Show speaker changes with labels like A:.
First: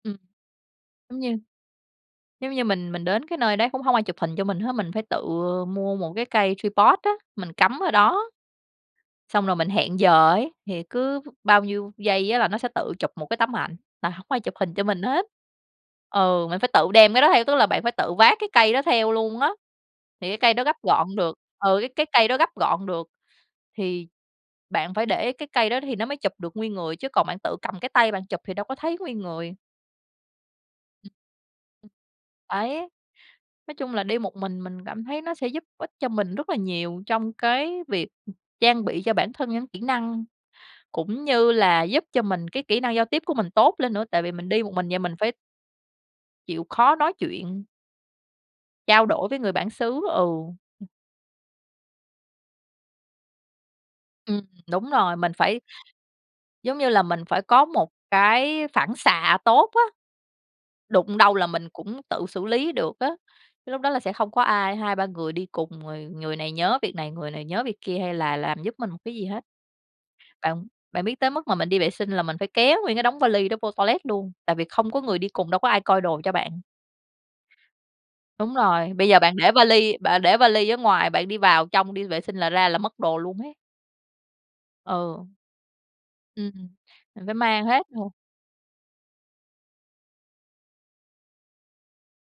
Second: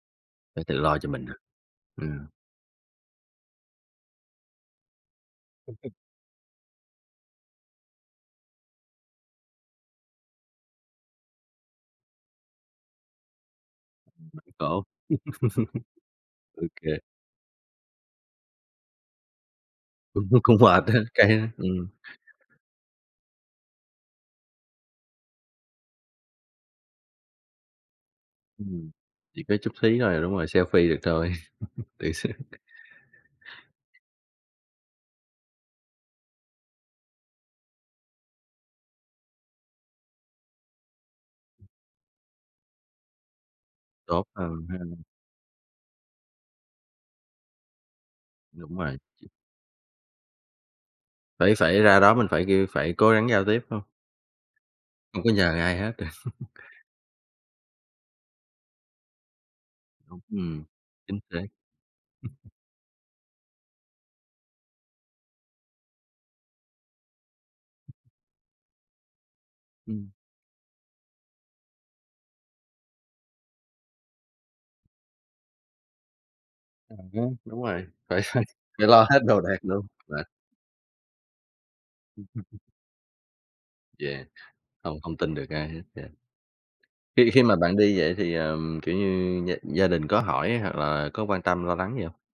A: Ừm.
B: Phải tự lo cho
A: Giống
B: mình à.
A: như
B: Ừm.
A: giống như mình mình đến cái nơi đấy cũng hông ai chụp hình cho mình hết. Mình phải tự mua một cái cây tripod á, mình cắm ở đó. Xong rồi mình hẹn giờ ấy, thì cứ bao nhiêu giây á là nó sẽ tự chụp một cái tấm ảnh, là hổng có ai chụp
B: [unintelligible]
A: hình cho
B: Khổ.
A: mình hết. Ừ, mình
B: Ô
A: phải tự
B: kê.
A: đem cái đó theo, tức là bạn phải tự vác cái cây đó theo luôn á. Thì cái
B: [unintelligible]
A: cây
B: Cũng
A: đó gấp
B: mệt ha,
A: gọn được,
B: cay ha,
A: ừ,
B: ừm.
A: cái cái cây đó gấp gọn được, thì bạn phải để cái cây đó thì nó mới chụp được nguyên người chứ còn bạn tự cầm cái tay bạn chụp thì đâu có
B: Ừm.
A: thấy nguyên
B: Chỉ
A: người.
B: có chút xí thôi là đúng rồi, selfie được thôi. Tự sướng.
A: Ấy. Nói chung là đi một mình mình cảm thấy nó sẽ giúp ích cho mình rất là nhiều trong cái việc trang bị cho bản thân những kỹ năng cũng như là giúp cho mình cái kỹ năng giao tiếp của mình tốt lên nữa tại
B: Tốt
A: vì mình đi
B: hơn
A: một
B: ha.
A: mình vậy mình phải chịu khó nói chuyện
B: Đúng rồi.
A: trao đổi
B: Ch
A: với người bản xứ, ừ.
B: Phải phải ra đó mình phải kêu, phải cố gắng giao tiếp, phải hông?
A: Ừm, đúng rồi,
B: Hông
A: mình
B: có nhờ
A: phải
B: ai hết.
A: giống như là mình phải có một cái phản xạ tốt á,
B: Không ừm.
A: đụng
B: Chính
A: đâu
B: xác.
A: là mình cũng tự xử lý được á. Lúc đó là sẽ không có ai, 2-3 người đi cùng rồi người này nhớ việc này, người này nhớ việc kia hay là làm giúp mình một cái gì hết.
B: Ừm.
A: Bạn bạn biết tới mức mà mình đi vệ sinh là mình phải kéo nguyên cái đống va li đó vô toilet luôn tại vì không có người đi cùng đâu có ai coi đồ cho bạn.
B: À ha, đúng rồi. Phải phải
A: Đúng
B: phải
A: rồi, bây
B: lo
A: giờ
B: hết
A: bạn
B: đồ
A: để
B: đạc
A: va
B: luôn.
A: li bạn
B: Mệt.
A: để va li ở ngoài bạn đi vào trong đi vệ sinh là
B: Ừm
A: ra là mất đồ luôn ấy.
B: Yeah. Hông hông
A: Ừ.
B: tin được ai hết, yeah.
A: Ừm, mình
B: Khi
A: phải
B: khi mà
A: mang
B: bạn
A: hết
B: đi
A: vô.
B: vậy thì, ờm, kiểu như gia gia đình có hỏi hoặc là có quan tâm lo lắng gì hông?